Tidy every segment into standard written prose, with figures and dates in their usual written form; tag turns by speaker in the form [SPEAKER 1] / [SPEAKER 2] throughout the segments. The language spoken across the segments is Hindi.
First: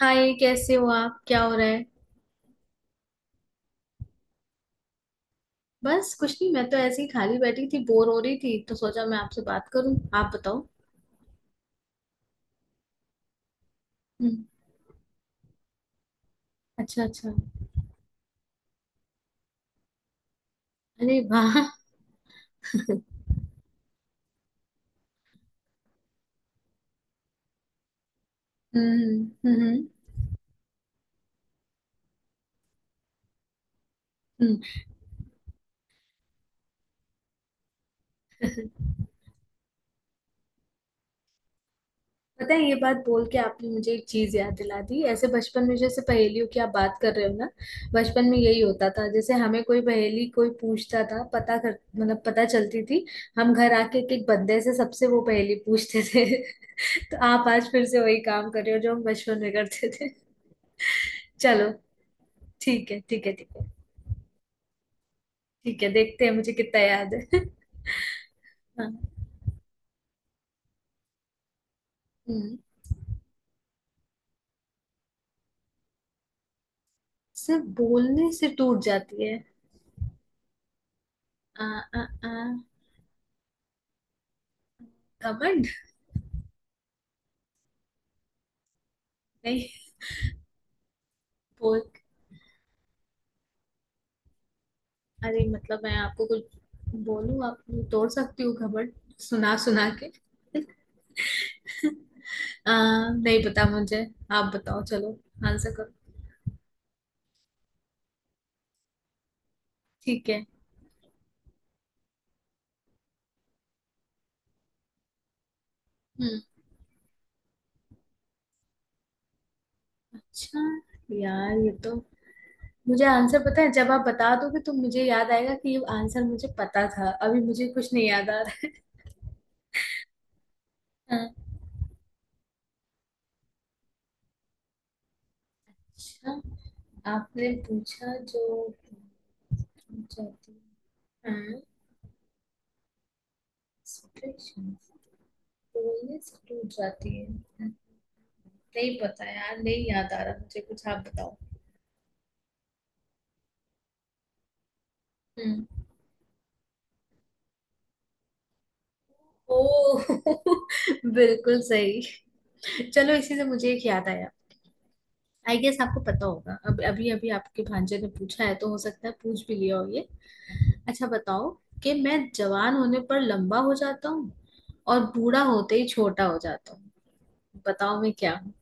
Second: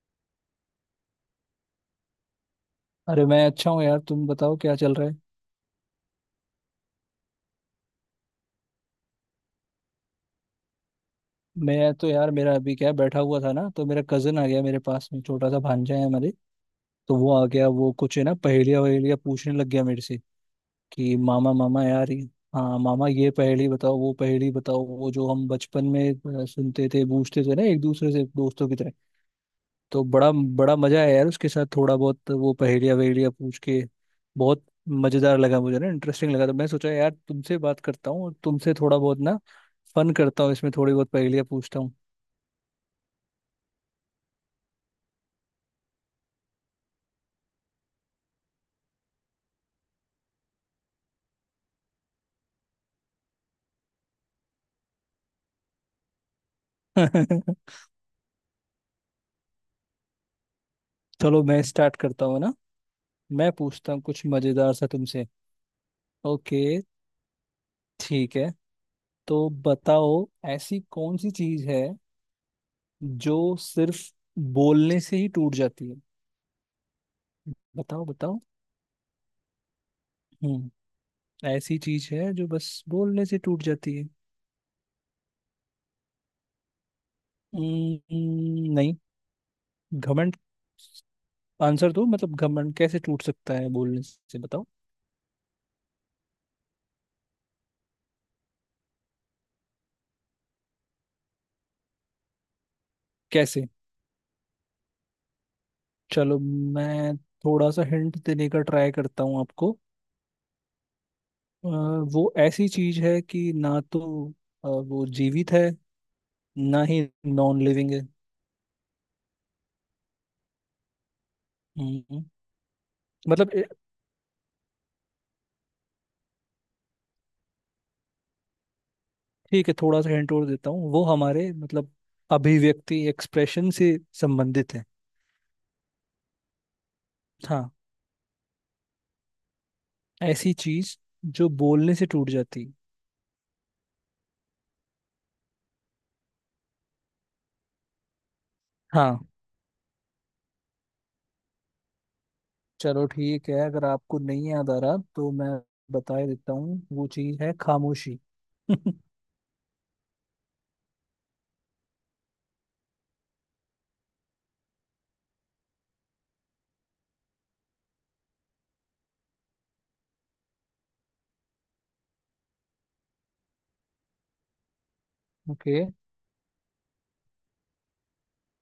[SPEAKER 1] हाय, कैसे हो आप? क्या हो रहा है?
[SPEAKER 2] अरे मैं अच्छा हूँ यार। तुम बताओ क्या चल रहा है।
[SPEAKER 1] बस कुछ नहीं, मैं तो ऐसे ही खाली बैठी थी, बोर हो रही थी तो सोचा मैं आपसे बात करूं। आप बताओ।
[SPEAKER 2] मैं तो यार मेरा अभी क्या है, बैठा हुआ था ना तो मेरा कजन
[SPEAKER 1] हम्म।
[SPEAKER 2] आ गया मेरे पास में। छोटा सा भांजा है हमारे
[SPEAKER 1] अच्छा
[SPEAKER 2] तो वो
[SPEAKER 1] अच्छा।
[SPEAKER 2] आ गया। वो कुछ है ना पहेलियाँ वहेलियाँ पूछने लग गया मेरे से कि
[SPEAKER 1] अरे
[SPEAKER 2] मामा
[SPEAKER 1] वाह।
[SPEAKER 2] मामा यार ये- हाँ मामा ये पहेली बताओ वो पहेली बताओ। वो जो हम बचपन में सुनते थे पूछते थे ना एक दूसरे से दोस्तों की तरह।
[SPEAKER 1] हम्म।
[SPEAKER 2] तो बड़ा बड़ा मजा आया यार उसके साथ थोड़ा बहुत वो पहेलिया वहेलिया पूछ के।
[SPEAKER 1] हम्म।
[SPEAKER 2] बहुत मजेदार लगा मुझे ना, इंटरेस्टिंग लगा। तो मैं सोचा यार तुमसे बात करता हूँ और तुमसे थोड़ा बहुत ना फन करता हूँ, इसमें थोड़ी बहुत पहेलियाँ पूछता हूँ।
[SPEAKER 1] पता है, ये बात बोल के आपने मुझे एक चीज याद दिला दी। ऐसे बचपन में, जैसे पहेलियों की आप बात कर रहे हो ना, बचपन में यही होता था। जैसे हमें कोई पहेली कोई पूछता था, पता कर, मतलब पता चलती थी, हम घर आके एक एक बंदे से, सबसे वो पहेली पूछते थे। तो आप आज फिर से वही काम कर रहे हो जो हम बचपन में करते थे।
[SPEAKER 2] चलो मैं
[SPEAKER 1] चलो।
[SPEAKER 2] स्टार्ट करता हूँ ना।
[SPEAKER 1] ठीक है, ठीक है,
[SPEAKER 2] मैं
[SPEAKER 1] ठीक है।
[SPEAKER 2] पूछता हूँ कुछ मजेदार सा तुमसे।
[SPEAKER 1] ठीक है, देखते हैं मुझे
[SPEAKER 2] ओके,
[SPEAKER 1] कितना याद है।
[SPEAKER 2] ठीक है।
[SPEAKER 1] हाँ।
[SPEAKER 2] तो बताओ ऐसी कौन सी चीज है
[SPEAKER 1] हम्म,
[SPEAKER 2] जो सिर्फ बोलने से ही टूट जाती है।
[SPEAKER 1] सिर्फ
[SPEAKER 2] बताओ
[SPEAKER 1] बोलने
[SPEAKER 2] बताओ।
[SPEAKER 1] से टूट जाती है।
[SPEAKER 2] हम्म,
[SPEAKER 1] आ
[SPEAKER 2] ऐसी
[SPEAKER 1] आ
[SPEAKER 2] चीज
[SPEAKER 1] आ
[SPEAKER 2] है जो बस बोलने से टूट जाती है।
[SPEAKER 1] घमंड।
[SPEAKER 2] नहीं
[SPEAKER 1] नहीं।
[SPEAKER 2] घमंड।
[SPEAKER 1] बोल।
[SPEAKER 2] आंसर दो, मतलब घमंड कैसे टूट सकता है बोलने से, बताओ
[SPEAKER 1] अरे, मतलब मैं आपको कुछ बोलूं, आप तोड़ सकती हो घमंड, सुना सुना के। नहीं पता
[SPEAKER 2] कैसे।
[SPEAKER 1] मुझे। आप बताओ, चलो, आंसर करो।
[SPEAKER 2] चलो मैं थोड़ा सा हिंट देने का ट्राई करता हूँ आपको।
[SPEAKER 1] ठीक है।
[SPEAKER 2] अ, वो ऐसी चीज है कि ना तो वो जीवित है
[SPEAKER 1] हम्म।
[SPEAKER 2] ना ही नॉन लिविंग है।
[SPEAKER 1] अच्छा, यार, ये तो
[SPEAKER 2] हम्म,
[SPEAKER 1] मुझे आंसर
[SPEAKER 2] मतलब
[SPEAKER 1] पता है। जब आप बता दोगे तो मुझे याद आएगा कि ये आंसर मुझे पता था। अभी मुझे कुछ नहीं याद आ रहा
[SPEAKER 2] ठीक है थोड़ा सा हिंट और देता हूँ। वो
[SPEAKER 1] है। अच्छा।
[SPEAKER 2] हमारे मतलब अभिव्यक्ति, एक्सप्रेशन से संबंधित है।
[SPEAKER 1] आपने
[SPEAKER 2] हाँ
[SPEAKER 1] पूछा जो, जाती
[SPEAKER 2] ऐसी चीज जो बोलने से टूट जाती।
[SPEAKER 1] है, कोरियस टूट जाती है। नहीं
[SPEAKER 2] हाँ
[SPEAKER 1] पता यार, नहीं याद आ रहा मुझे कुछ। आप बताओ।
[SPEAKER 2] चलो ठीक है, अगर आपको नहीं याद आ रहा तो मैं
[SPEAKER 1] हम्म।
[SPEAKER 2] बता ही देता हूँ। वो चीज़ है खामोशी।
[SPEAKER 1] ओ। बिल्कुल सही। चलो, इसी से मुझे एक याद आया। आई गेस आपको पता होगा, अब अभी अभी आपके भांजे ने पूछा है तो हो सकता है पूछ भी लिया हो ये। अच्छा बताओ, कि मैं जवान होने पर लंबा हो जाता हूँ और बूढ़ा होते
[SPEAKER 2] ओके,
[SPEAKER 1] ही छोटा हो जाता हूँ। बताओ मैं क्या हूँ।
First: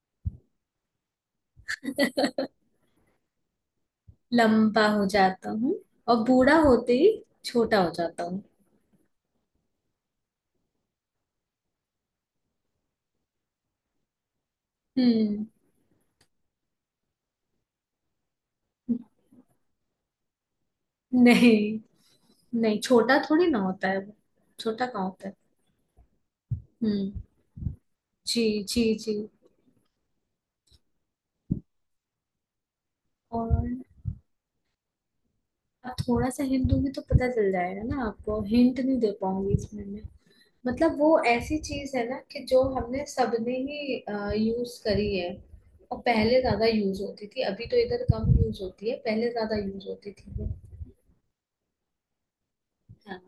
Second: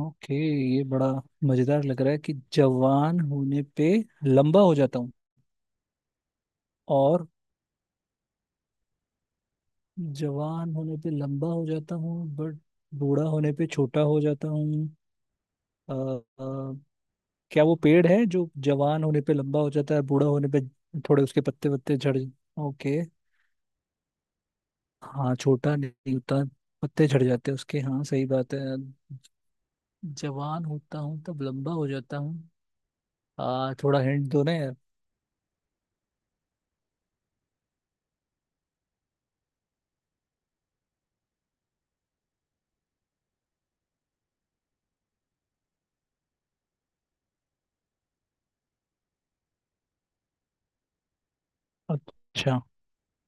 [SPEAKER 2] ओके। ये बड़ा मजेदार लग रहा है कि जवान होने पे लंबा हो
[SPEAKER 1] लंबा
[SPEAKER 2] जाता
[SPEAKER 1] हो
[SPEAKER 2] हूँ
[SPEAKER 1] जाता हूँ और बूढ़ा होते ही
[SPEAKER 2] और
[SPEAKER 1] छोटा हो जाता हूँ।
[SPEAKER 2] जवान होने पे लंबा हो जाता हूँ बट बूढ़ा होने पे छोटा हो जाता हूँ।
[SPEAKER 1] हम्म।
[SPEAKER 2] अ, अ, क्या वो पेड़ है जो जवान होने पे लंबा हो जाता है, बूढ़ा होने पे थोड़े उसके
[SPEAKER 1] नहीं।
[SPEAKER 2] पत्ते वत्ते झड़।
[SPEAKER 1] नहीं
[SPEAKER 2] ओके,
[SPEAKER 1] छोटा थोड़ी ना होता है वो। छोटा कहाँ होता है।
[SPEAKER 2] हाँ छोटा नहीं होता, पत्ते
[SPEAKER 1] हम्म।
[SPEAKER 2] झड़ जाते हैं उसके, हाँ सही
[SPEAKER 1] जी।
[SPEAKER 2] बात है।
[SPEAKER 1] जी जी।
[SPEAKER 2] जवान होता हूँ तब लंबा हो जाता हूँ।
[SPEAKER 1] और
[SPEAKER 2] आ थोड़ा हिंट दो ना यार।
[SPEAKER 1] आप थोड़ा सा हिंट दूंगी तो पता चल जाएगा ना आपको, हिंट नहीं दे पाऊंगी इसमें। मतलब वो ऐसी चीज है ना कि जो हमने सबने ही यूज करी है, और पहले ज्यादा यूज होती थी, अभी तो इधर कम यूज होती है, पहले ज्यादा यूज होती थी वो।
[SPEAKER 2] अच्छा,
[SPEAKER 1] हाँ।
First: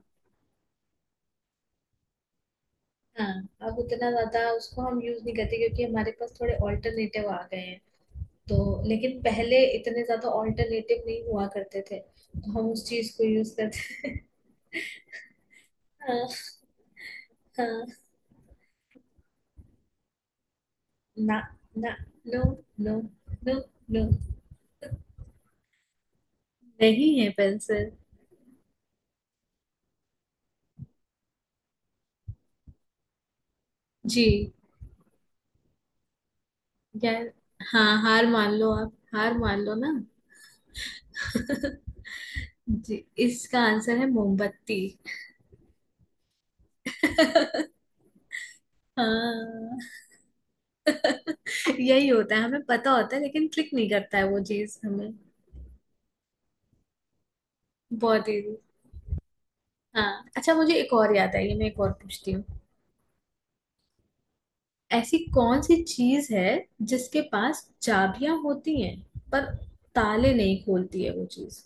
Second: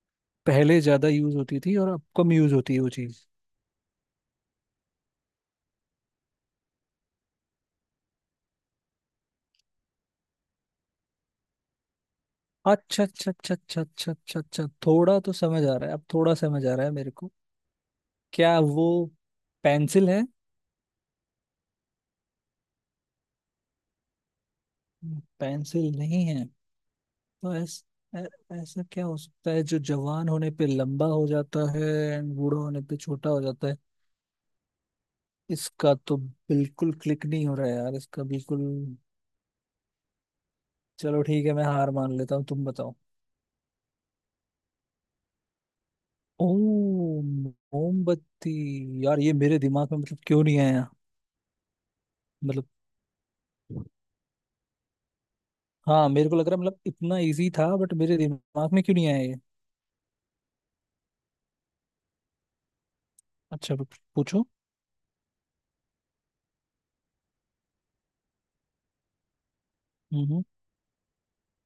[SPEAKER 2] पहले ज्यादा यूज होती थी और अब कम यूज होती है वो चीज।
[SPEAKER 1] हाँ, अब उतना ज्यादा उसको हम यूज नहीं करते क्योंकि हमारे पास थोड़े ऑल्टरनेटिव आ गए हैं, तो, लेकिन पहले इतने ज्यादा ऑल्टरनेटिव नहीं हुआ करते थे तो हम उस
[SPEAKER 2] अच्छा
[SPEAKER 1] चीज को
[SPEAKER 2] अच्छा
[SPEAKER 1] यूज
[SPEAKER 2] अच्छा अच्छा अच्छा
[SPEAKER 1] करते थे।
[SPEAKER 2] अच्छा अच्छा, थोड़ा तो समझ आ रहा है, अब
[SPEAKER 1] हाँ
[SPEAKER 2] थोड़ा समझ आ रहा है मेरे को।
[SPEAKER 1] हाँ।
[SPEAKER 2] क्या वो पेंसिल है?
[SPEAKER 1] ना, ना, no, no, no, no.
[SPEAKER 2] Pencil नहीं है।
[SPEAKER 1] नहीं है
[SPEAKER 2] तो
[SPEAKER 1] पेंसिल।
[SPEAKER 2] ऐ, ऐसा क्या हो सकता है जो जवान होने पे लंबा हो जाता है एंड बूढ़ा होने पे छोटा हो जाता है।
[SPEAKER 1] जी।
[SPEAKER 2] इसका तो बिल्कुल
[SPEAKER 1] यार,
[SPEAKER 2] क्लिक नहीं हो रहा है
[SPEAKER 1] हाँ,
[SPEAKER 2] यार, इसका
[SPEAKER 1] हार मान
[SPEAKER 2] बिल्कुल।
[SPEAKER 1] लो, आप हार मान लो ना।
[SPEAKER 2] चलो ठीक है, मैं हार मान लेता हूँ, तुम बताओ।
[SPEAKER 1] जी। इसका आंसर है मोमबत्ती।
[SPEAKER 2] ओ मोमबत्ती। यार ये मेरे
[SPEAKER 1] हाँ।
[SPEAKER 2] दिमाग में मतलब क्यों नहीं आया।
[SPEAKER 1] यही होता है, हमें
[SPEAKER 2] मतलब
[SPEAKER 1] पता होता है लेकिन क्लिक नहीं करता है वो चीज हमें।
[SPEAKER 2] हाँ मेरे को लग रहा है, मतलब इतना इजी था बट मेरे
[SPEAKER 1] बहुत इजी।
[SPEAKER 2] दिमाग में क्यों नहीं आया ये।
[SPEAKER 1] हाँ, अच्छा मुझे एक और याद आई है, मैं एक और पूछती हूँ।
[SPEAKER 2] अच्छा, बट पूछो।
[SPEAKER 1] ऐसी कौन सी चीज है जिसके पास चाबियां होती हैं, पर ताले
[SPEAKER 2] हम्म,
[SPEAKER 1] नहीं खोलती है वो चीज।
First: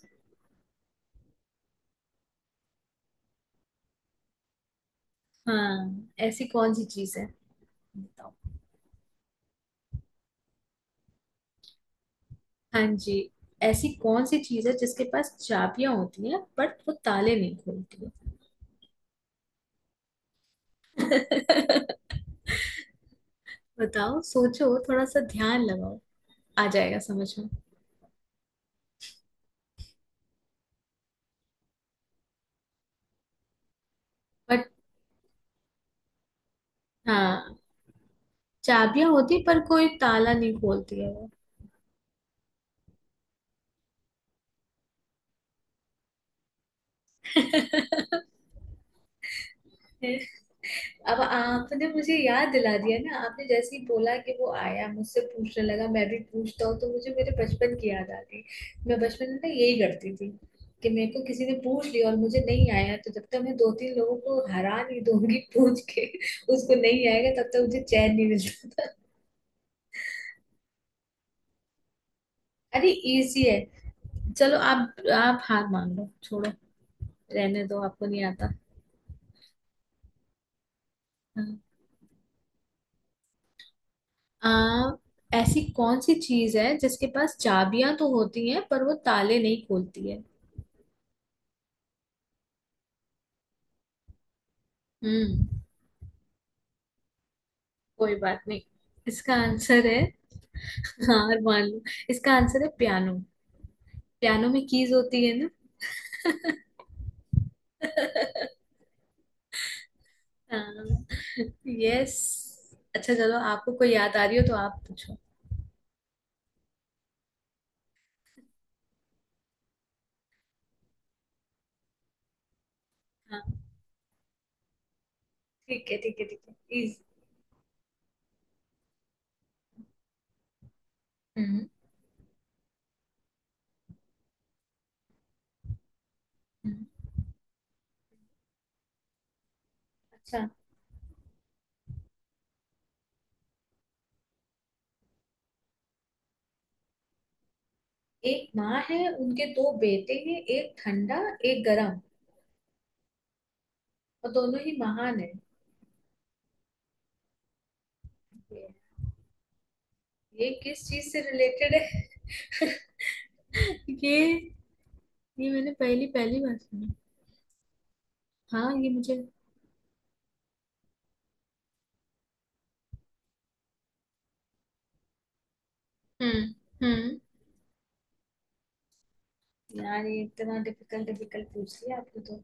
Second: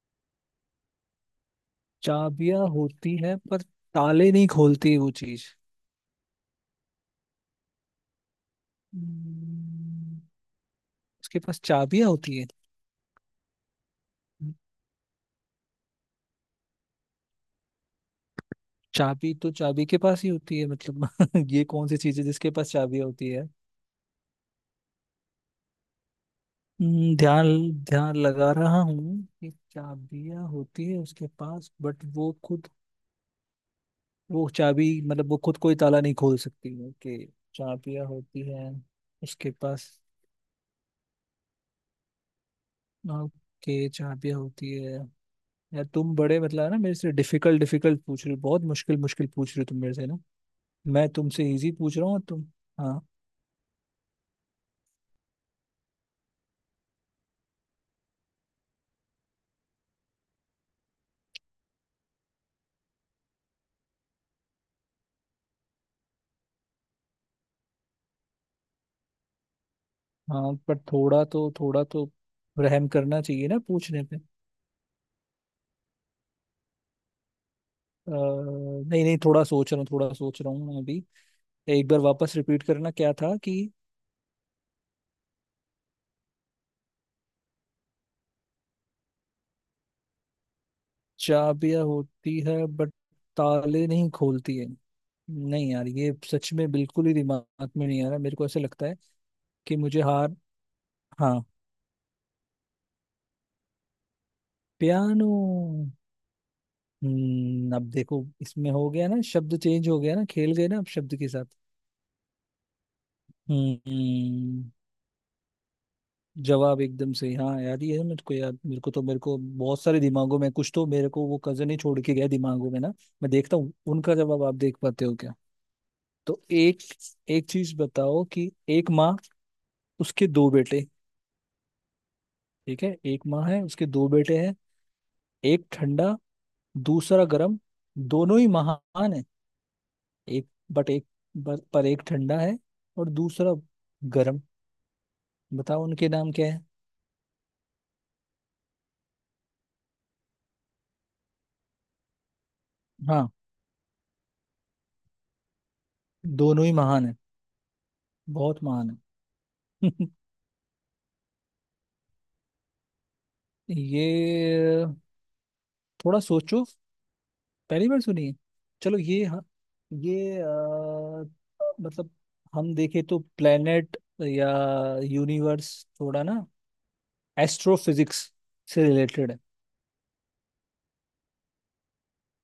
[SPEAKER 2] चाबियां होती है पर ताले नहीं खोलती वो चीज।
[SPEAKER 1] हाँ। ऐसी कौन सी चीज है, बताओ।
[SPEAKER 2] हम्म, उसके पास चाबियां होती है।
[SPEAKER 1] हाँ जी। ऐसी कौन सी चीज है जिसके पास चाबियां होती हैं बट वो ताले नहीं खोलती है।
[SPEAKER 2] चाबी तो चाबी के पास ही होती है मतलब ये कौन सी चीज है जिसके पास चाबियां होती है।
[SPEAKER 1] बताओ, सोचो थोड़ा सा, ध्यान लगाओ। आ जाएगा समझ
[SPEAKER 2] ध्यान,
[SPEAKER 1] में।
[SPEAKER 2] ध्यान लगा रहा हूँ कि चाबियां होती है उसके पास बट वो खुद, वो
[SPEAKER 1] बट
[SPEAKER 2] चाबी मतलब वो खुद कोई ताला नहीं खोल सकती है कि
[SPEAKER 1] हाँ,
[SPEAKER 2] चाबियां होती हैं
[SPEAKER 1] चाबियां होती,
[SPEAKER 2] उसके
[SPEAKER 1] पर कोई
[SPEAKER 2] पास।
[SPEAKER 1] ताला नहीं खोलती है वो।
[SPEAKER 2] ओके, चाबियां होती है। यार तुम बड़े मतलब है ना, मेरे से डिफिकल्ट डिफिकल्ट पूछ रहे हो, बहुत मुश्किल मुश्किल पूछ रहे हो तुम मेरे से ना। मैं
[SPEAKER 1] अब
[SPEAKER 2] तुमसे इजी
[SPEAKER 1] आपने
[SPEAKER 2] पूछ रहा
[SPEAKER 1] मुझे
[SPEAKER 2] हूँ तुम।
[SPEAKER 1] याद दिला
[SPEAKER 2] हाँ,
[SPEAKER 1] दिया ना। आपने जैसे ही बोला कि वो आया मुझसे पूछने लगा, मैं भी पूछता हूँ, तो मुझे मेरे बचपन की याद आ गई। मैं बचपन में ना यही करती थी कि मेरे को किसी ने पूछ लिया और मुझे नहीं आया, तो जब तक मैं दो तीन लोगों को हरा नहीं दूंगी पूछ के, उसको नहीं आएगा, तब तक मुझे चैन नहीं मिलता था।
[SPEAKER 2] हाँ पर थोड़ा तो रहम
[SPEAKER 1] अरे
[SPEAKER 2] करना
[SPEAKER 1] इजी
[SPEAKER 2] चाहिए
[SPEAKER 1] है,
[SPEAKER 2] ना पूछने पे।
[SPEAKER 1] चलो आप, हार मान लो, छोड़ो, रहने दो, आपको नहीं आता।
[SPEAKER 2] नहीं नहीं, थोड़ा सोच रहा हूँ मैं अभी।
[SPEAKER 1] हाँ,
[SPEAKER 2] एक बार वापस रिपीट करना क्या था कि
[SPEAKER 1] आ, ऐसी कौन सी चीज है जिसके पास चाबियां तो होती हैं पर वो ताले नहीं खोलती है।
[SPEAKER 2] चाबियां होती है बट ताले नहीं खोलती है।
[SPEAKER 1] हम्म।
[SPEAKER 2] नहीं यार ये सच में बिल्कुल ही दिमाग में नहीं आ
[SPEAKER 1] कोई
[SPEAKER 2] रहा मेरे
[SPEAKER 1] बात
[SPEAKER 2] को, ऐसा
[SPEAKER 1] नहीं,
[SPEAKER 2] लगता है
[SPEAKER 1] इसका
[SPEAKER 2] कि
[SPEAKER 1] आंसर है,
[SPEAKER 2] मुझे हार,
[SPEAKER 1] हाँ
[SPEAKER 2] हाँ,
[SPEAKER 1] मान लो, इसका आंसर है पियानो। पियानो में कीज होती
[SPEAKER 2] पियानो।
[SPEAKER 1] है ना।
[SPEAKER 2] हम्म, अब देखो इसमें हो गया ना, शब्द चेंज हो गया ना, खेल गए ना अब
[SPEAKER 1] हाँ।
[SPEAKER 2] शब्द के साथ।
[SPEAKER 1] यस। अच्छा चलो, आपको कोई याद आ रही हो तो
[SPEAKER 2] हम्म,
[SPEAKER 1] आप पूछो।
[SPEAKER 2] जवाब एकदम सही। हाँ यार ये है मेरे को याद, मेरे को तो मेरे को बहुत सारे दिमागों में, कुछ तो मेरे को वो कजन ही छोड़ के गया दिमागों में ना। मैं
[SPEAKER 1] हाँ।
[SPEAKER 2] देखता हूँ उनका जवाब, आप देख पाते हो क्या।
[SPEAKER 1] ठीक है, ठीक है, ठीक
[SPEAKER 2] तो
[SPEAKER 1] है,
[SPEAKER 2] एक
[SPEAKER 1] इज।
[SPEAKER 2] एक चीज बताओ कि एक माँ, उसके दो बेटे।
[SPEAKER 1] हम्म।
[SPEAKER 2] ठीक है एक माँ है, उसके दो बेटे हैं, एक ठंडा,
[SPEAKER 1] हम्म।
[SPEAKER 2] दूसरा गर्म, दोनों ही महान है।
[SPEAKER 1] अच्छा,
[SPEAKER 2] एक बट एक पर एक ठंडा है और दूसरा गर्म, बताओ उनके नाम क्या है।
[SPEAKER 1] एक माँ है, उनके दो बेटे हैं, एक ठंडा, एक गरम,
[SPEAKER 2] हाँ
[SPEAKER 1] और दोनों ही महान
[SPEAKER 2] दोनों ही महान है, बहुत
[SPEAKER 1] है।
[SPEAKER 2] महान है।
[SPEAKER 1] ये किस चीज से रिलेटेड है? ये
[SPEAKER 2] ये
[SPEAKER 1] ये मैंने पहली
[SPEAKER 2] थोड़ा
[SPEAKER 1] पहली बार
[SPEAKER 2] सोचो।
[SPEAKER 1] सुनी।
[SPEAKER 2] पहली बार सुनिए।
[SPEAKER 1] हाँ, ये
[SPEAKER 2] चलो
[SPEAKER 1] मुझे।
[SPEAKER 2] ये हाँ, ये मतलब हम देखें तो प्लेनेट या यूनिवर्स, थोड़ा ना
[SPEAKER 1] हम्म। हम्म।
[SPEAKER 2] एस्ट्रोफिजिक्स से रिलेटेड है।
[SPEAKER 1] यार, ये इतना डिफिकल्ट डिफिकल्ट पूछ लिया आपने तो।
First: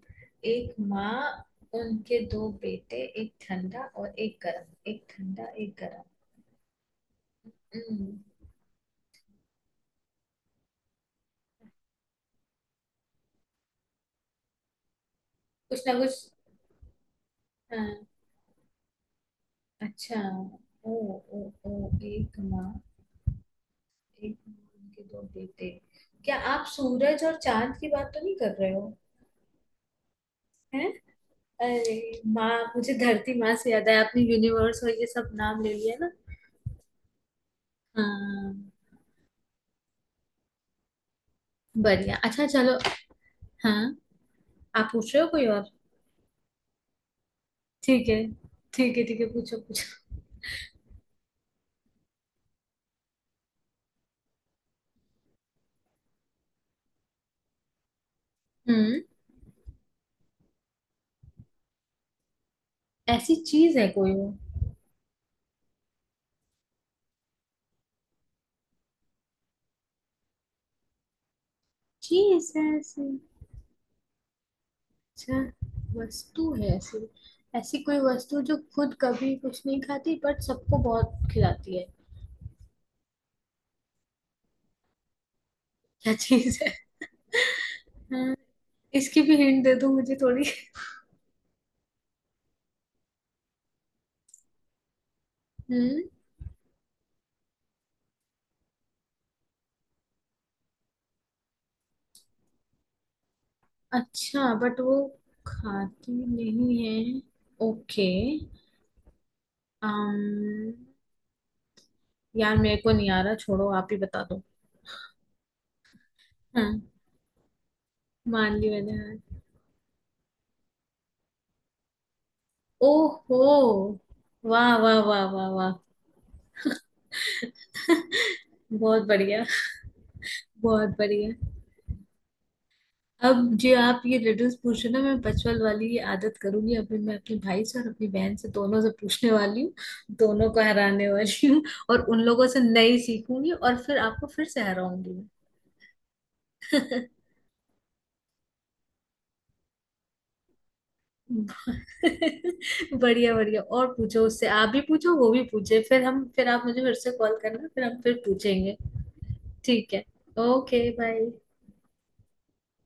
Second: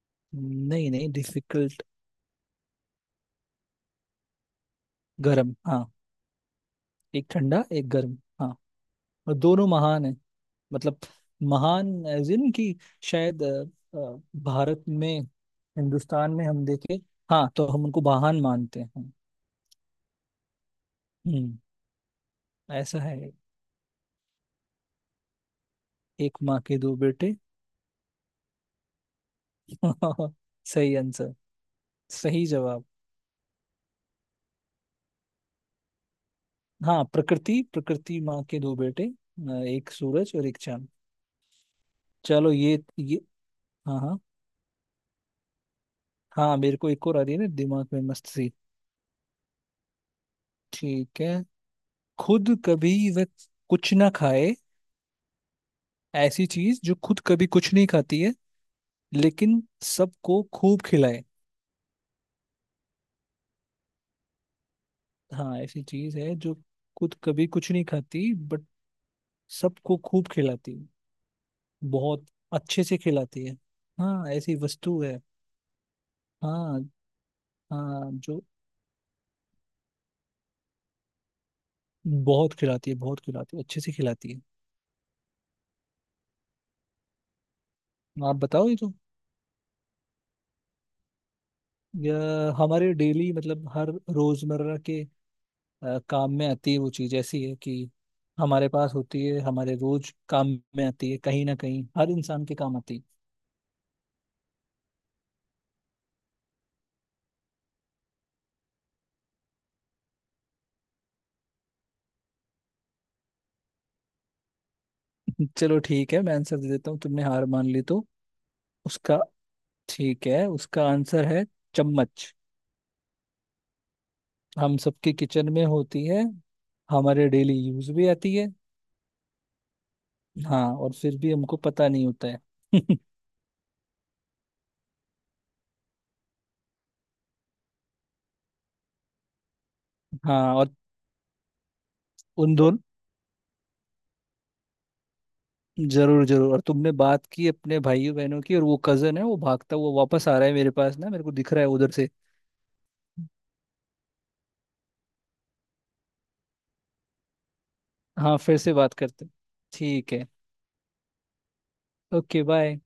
[SPEAKER 1] एक
[SPEAKER 2] नहीं नहीं
[SPEAKER 1] माँ,
[SPEAKER 2] डिफिकल्ट।
[SPEAKER 1] उनके दो बेटे, एक ठंडा और एक गर्म, एक ठंडा
[SPEAKER 2] गर्म,
[SPEAKER 1] एक
[SPEAKER 2] हाँ।
[SPEAKER 1] गर्म।
[SPEAKER 2] एक ठंडा एक
[SPEAKER 1] हम्म।
[SPEAKER 2] गर्म, हाँ। और दोनों महान है, मतलब महान एज इन की शायद भारत में,
[SPEAKER 1] कुछ ना कुछ।
[SPEAKER 2] हिंदुस्तान में हम देखे, हाँ तो हम उनको
[SPEAKER 1] हाँ।
[SPEAKER 2] महान मानते हैं।
[SPEAKER 1] अच्छा। ओ। ओ।
[SPEAKER 2] हम्म,
[SPEAKER 1] ओ, एक माँ,
[SPEAKER 2] ऐसा है,
[SPEAKER 1] एक माँ उनके दो बेटे। क्या
[SPEAKER 2] एक माँ
[SPEAKER 1] आप
[SPEAKER 2] के दो
[SPEAKER 1] सूरज और
[SPEAKER 2] बेटे।
[SPEAKER 1] चांद की बात तो नहीं कर रहे हो? हैं?
[SPEAKER 2] सही आंसर,
[SPEAKER 1] अरे
[SPEAKER 2] सही
[SPEAKER 1] माँ,
[SPEAKER 2] जवाब।
[SPEAKER 1] मुझे धरती माँ से याद है। आपने यूनिवर्स और ये सब नाम ले लिया ना।
[SPEAKER 2] हाँ प्रकृति, प्रकृति माँ के
[SPEAKER 1] हाँ।
[SPEAKER 2] दो बेटे, एक सूरज और एक चांद।
[SPEAKER 1] बढ़िया, अच्छा
[SPEAKER 2] चलो
[SPEAKER 1] चलो।
[SPEAKER 2] ये,
[SPEAKER 1] हाँ।
[SPEAKER 2] हाँ हाँ।
[SPEAKER 1] आप पूछ रहे हो कोई और?
[SPEAKER 2] हाँ मेरे को एक और आ रही है ना दिमाग में,
[SPEAKER 1] ठीक है,
[SPEAKER 2] मस्त सी।
[SPEAKER 1] ठीक है, ठीक है, पूछो पूछो।
[SPEAKER 2] ठीक है, खुद कभी वह कुछ ना खाए, ऐसी चीज जो खुद कभी कुछ नहीं खाती है
[SPEAKER 1] हम्म।
[SPEAKER 2] लेकिन सबको खूब खिलाए।
[SPEAKER 1] ऐसी चीज है कोई वो?
[SPEAKER 2] हाँ ऐसी चीज है जो खुद कभी कुछ नहीं खाती बट सबको खूब खिलाती है, बहुत
[SPEAKER 1] चीज है
[SPEAKER 2] अच्छे से
[SPEAKER 1] ऐसी?
[SPEAKER 2] खिलाती है। हाँ ऐसी वस्तु है।
[SPEAKER 1] अच्छा, वस्तु है
[SPEAKER 2] हाँ
[SPEAKER 1] ऐसी। ऐसी कोई
[SPEAKER 2] हाँ
[SPEAKER 1] वस्तु
[SPEAKER 2] जो
[SPEAKER 1] जो खुद कभी कुछ नहीं खाती बट सबको बहुत खिलाती है?
[SPEAKER 2] बहुत खिलाती है, बहुत खिलाती है, अच्छे से खिलाती है।
[SPEAKER 1] क्या चीज है? हाँ,
[SPEAKER 2] आप बताओ, ये तो,
[SPEAKER 1] इसकी भी हिंट दे दो मुझे थोड़ी।
[SPEAKER 2] या हमारे डेली मतलब हर रोजमर्रा के
[SPEAKER 1] हम्म।
[SPEAKER 2] काम में आती है। वो चीज ऐसी है कि हमारे पास होती है, हमारे रोज काम में आती है, कहीं ना कहीं हर इंसान के काम आती
[SPEAKER 1] अच्छा, बट वो खाती नहीं है। ओके। अम, यार मेरे को नहीं आ रहा, छोड़ो, आप ही बता दो।
[SPEAKER 2] है। चलो ठीक है मैं आंसर दे
[SPEAKER 1] हाँ,
[SPEAKER 2] देता हूँ, तुमने हार मान ली तो।
[SPEAKER 1] मान ली मैंने हार।
[SPEAKER 2] उसका, ठीक है उसका आंसर है चम्मच।
[SPEAKER 1] ओहो, वाह
[SPEAKER 2] हम
[SPEAKER 1] वाह
[SPEAKER 2] सबके
[SPEAKER 1] वाह वाह
[SPEAKER 2] किचन में
[SPEAKER 1] वाह।
[SPEAKER 2] होती है, हमारे डेली यूज भी आती है।
[SPEAKER 1] बहुत बढ़िया।
[SPEAKER 2] हाँ और
[SPEAKER 1] बहुत
[SPEAKER 2] फिर भी
[SPEAKER 1] बढ़िया।
[SPEAKER 2] हमको पता नहीं होता है।
[SPEAKER 1] अब जो आप ये रिडल्स पूछ रहे हो ना, मैं बचपन वाली ये आदत करूंगी अभी। मैं अपने भाई से और अपनी बहन से, दोनों से पूछने वाली हूँ, दोनों
[SPEAKER 2] हाँ
[SPEAKER 1] को
[SPEAKER 2] और
[SPEAKER 1] हराने वाली हूँ, और उन लोगों
[SPEAKER 2] उन
[SPEAKER 1] से
[SPEAKER 2] दोनों,
[SPEAKER 1] नई सीखूंगी और फिर आपको फिर से हराऊंगी।
[SPEAKER 2] जरूर जरूर। और तुमने बात की अपने भाइयों बहनों की, और वो कजन है वो भागता हुआ वापस आ रहा है मेरे पास ना, मेरे को दिख
[SPEAKER 1] मैं
[SPEAKER 2] रहा है उधर से।
[SPEAKER 1] बढ़िया बढ़िया। और पूछो उससे, आप भी पूछो, वो भी पूछे, फिर हम, फिर आप मुझे फिर से कॉल करना, फिर हम फिर
[SPEAKER 2] हाँ फिर से
[SPEAKER 1] पूछेंगे।
[SPEAKER 2] बात करते हैं।
[SPEAKER 1] ठीक है।
[SPEAKER 2] ठीक है,
[SPEAKER 1] ओके बाय।
[SPEAKER 2] Okay bye.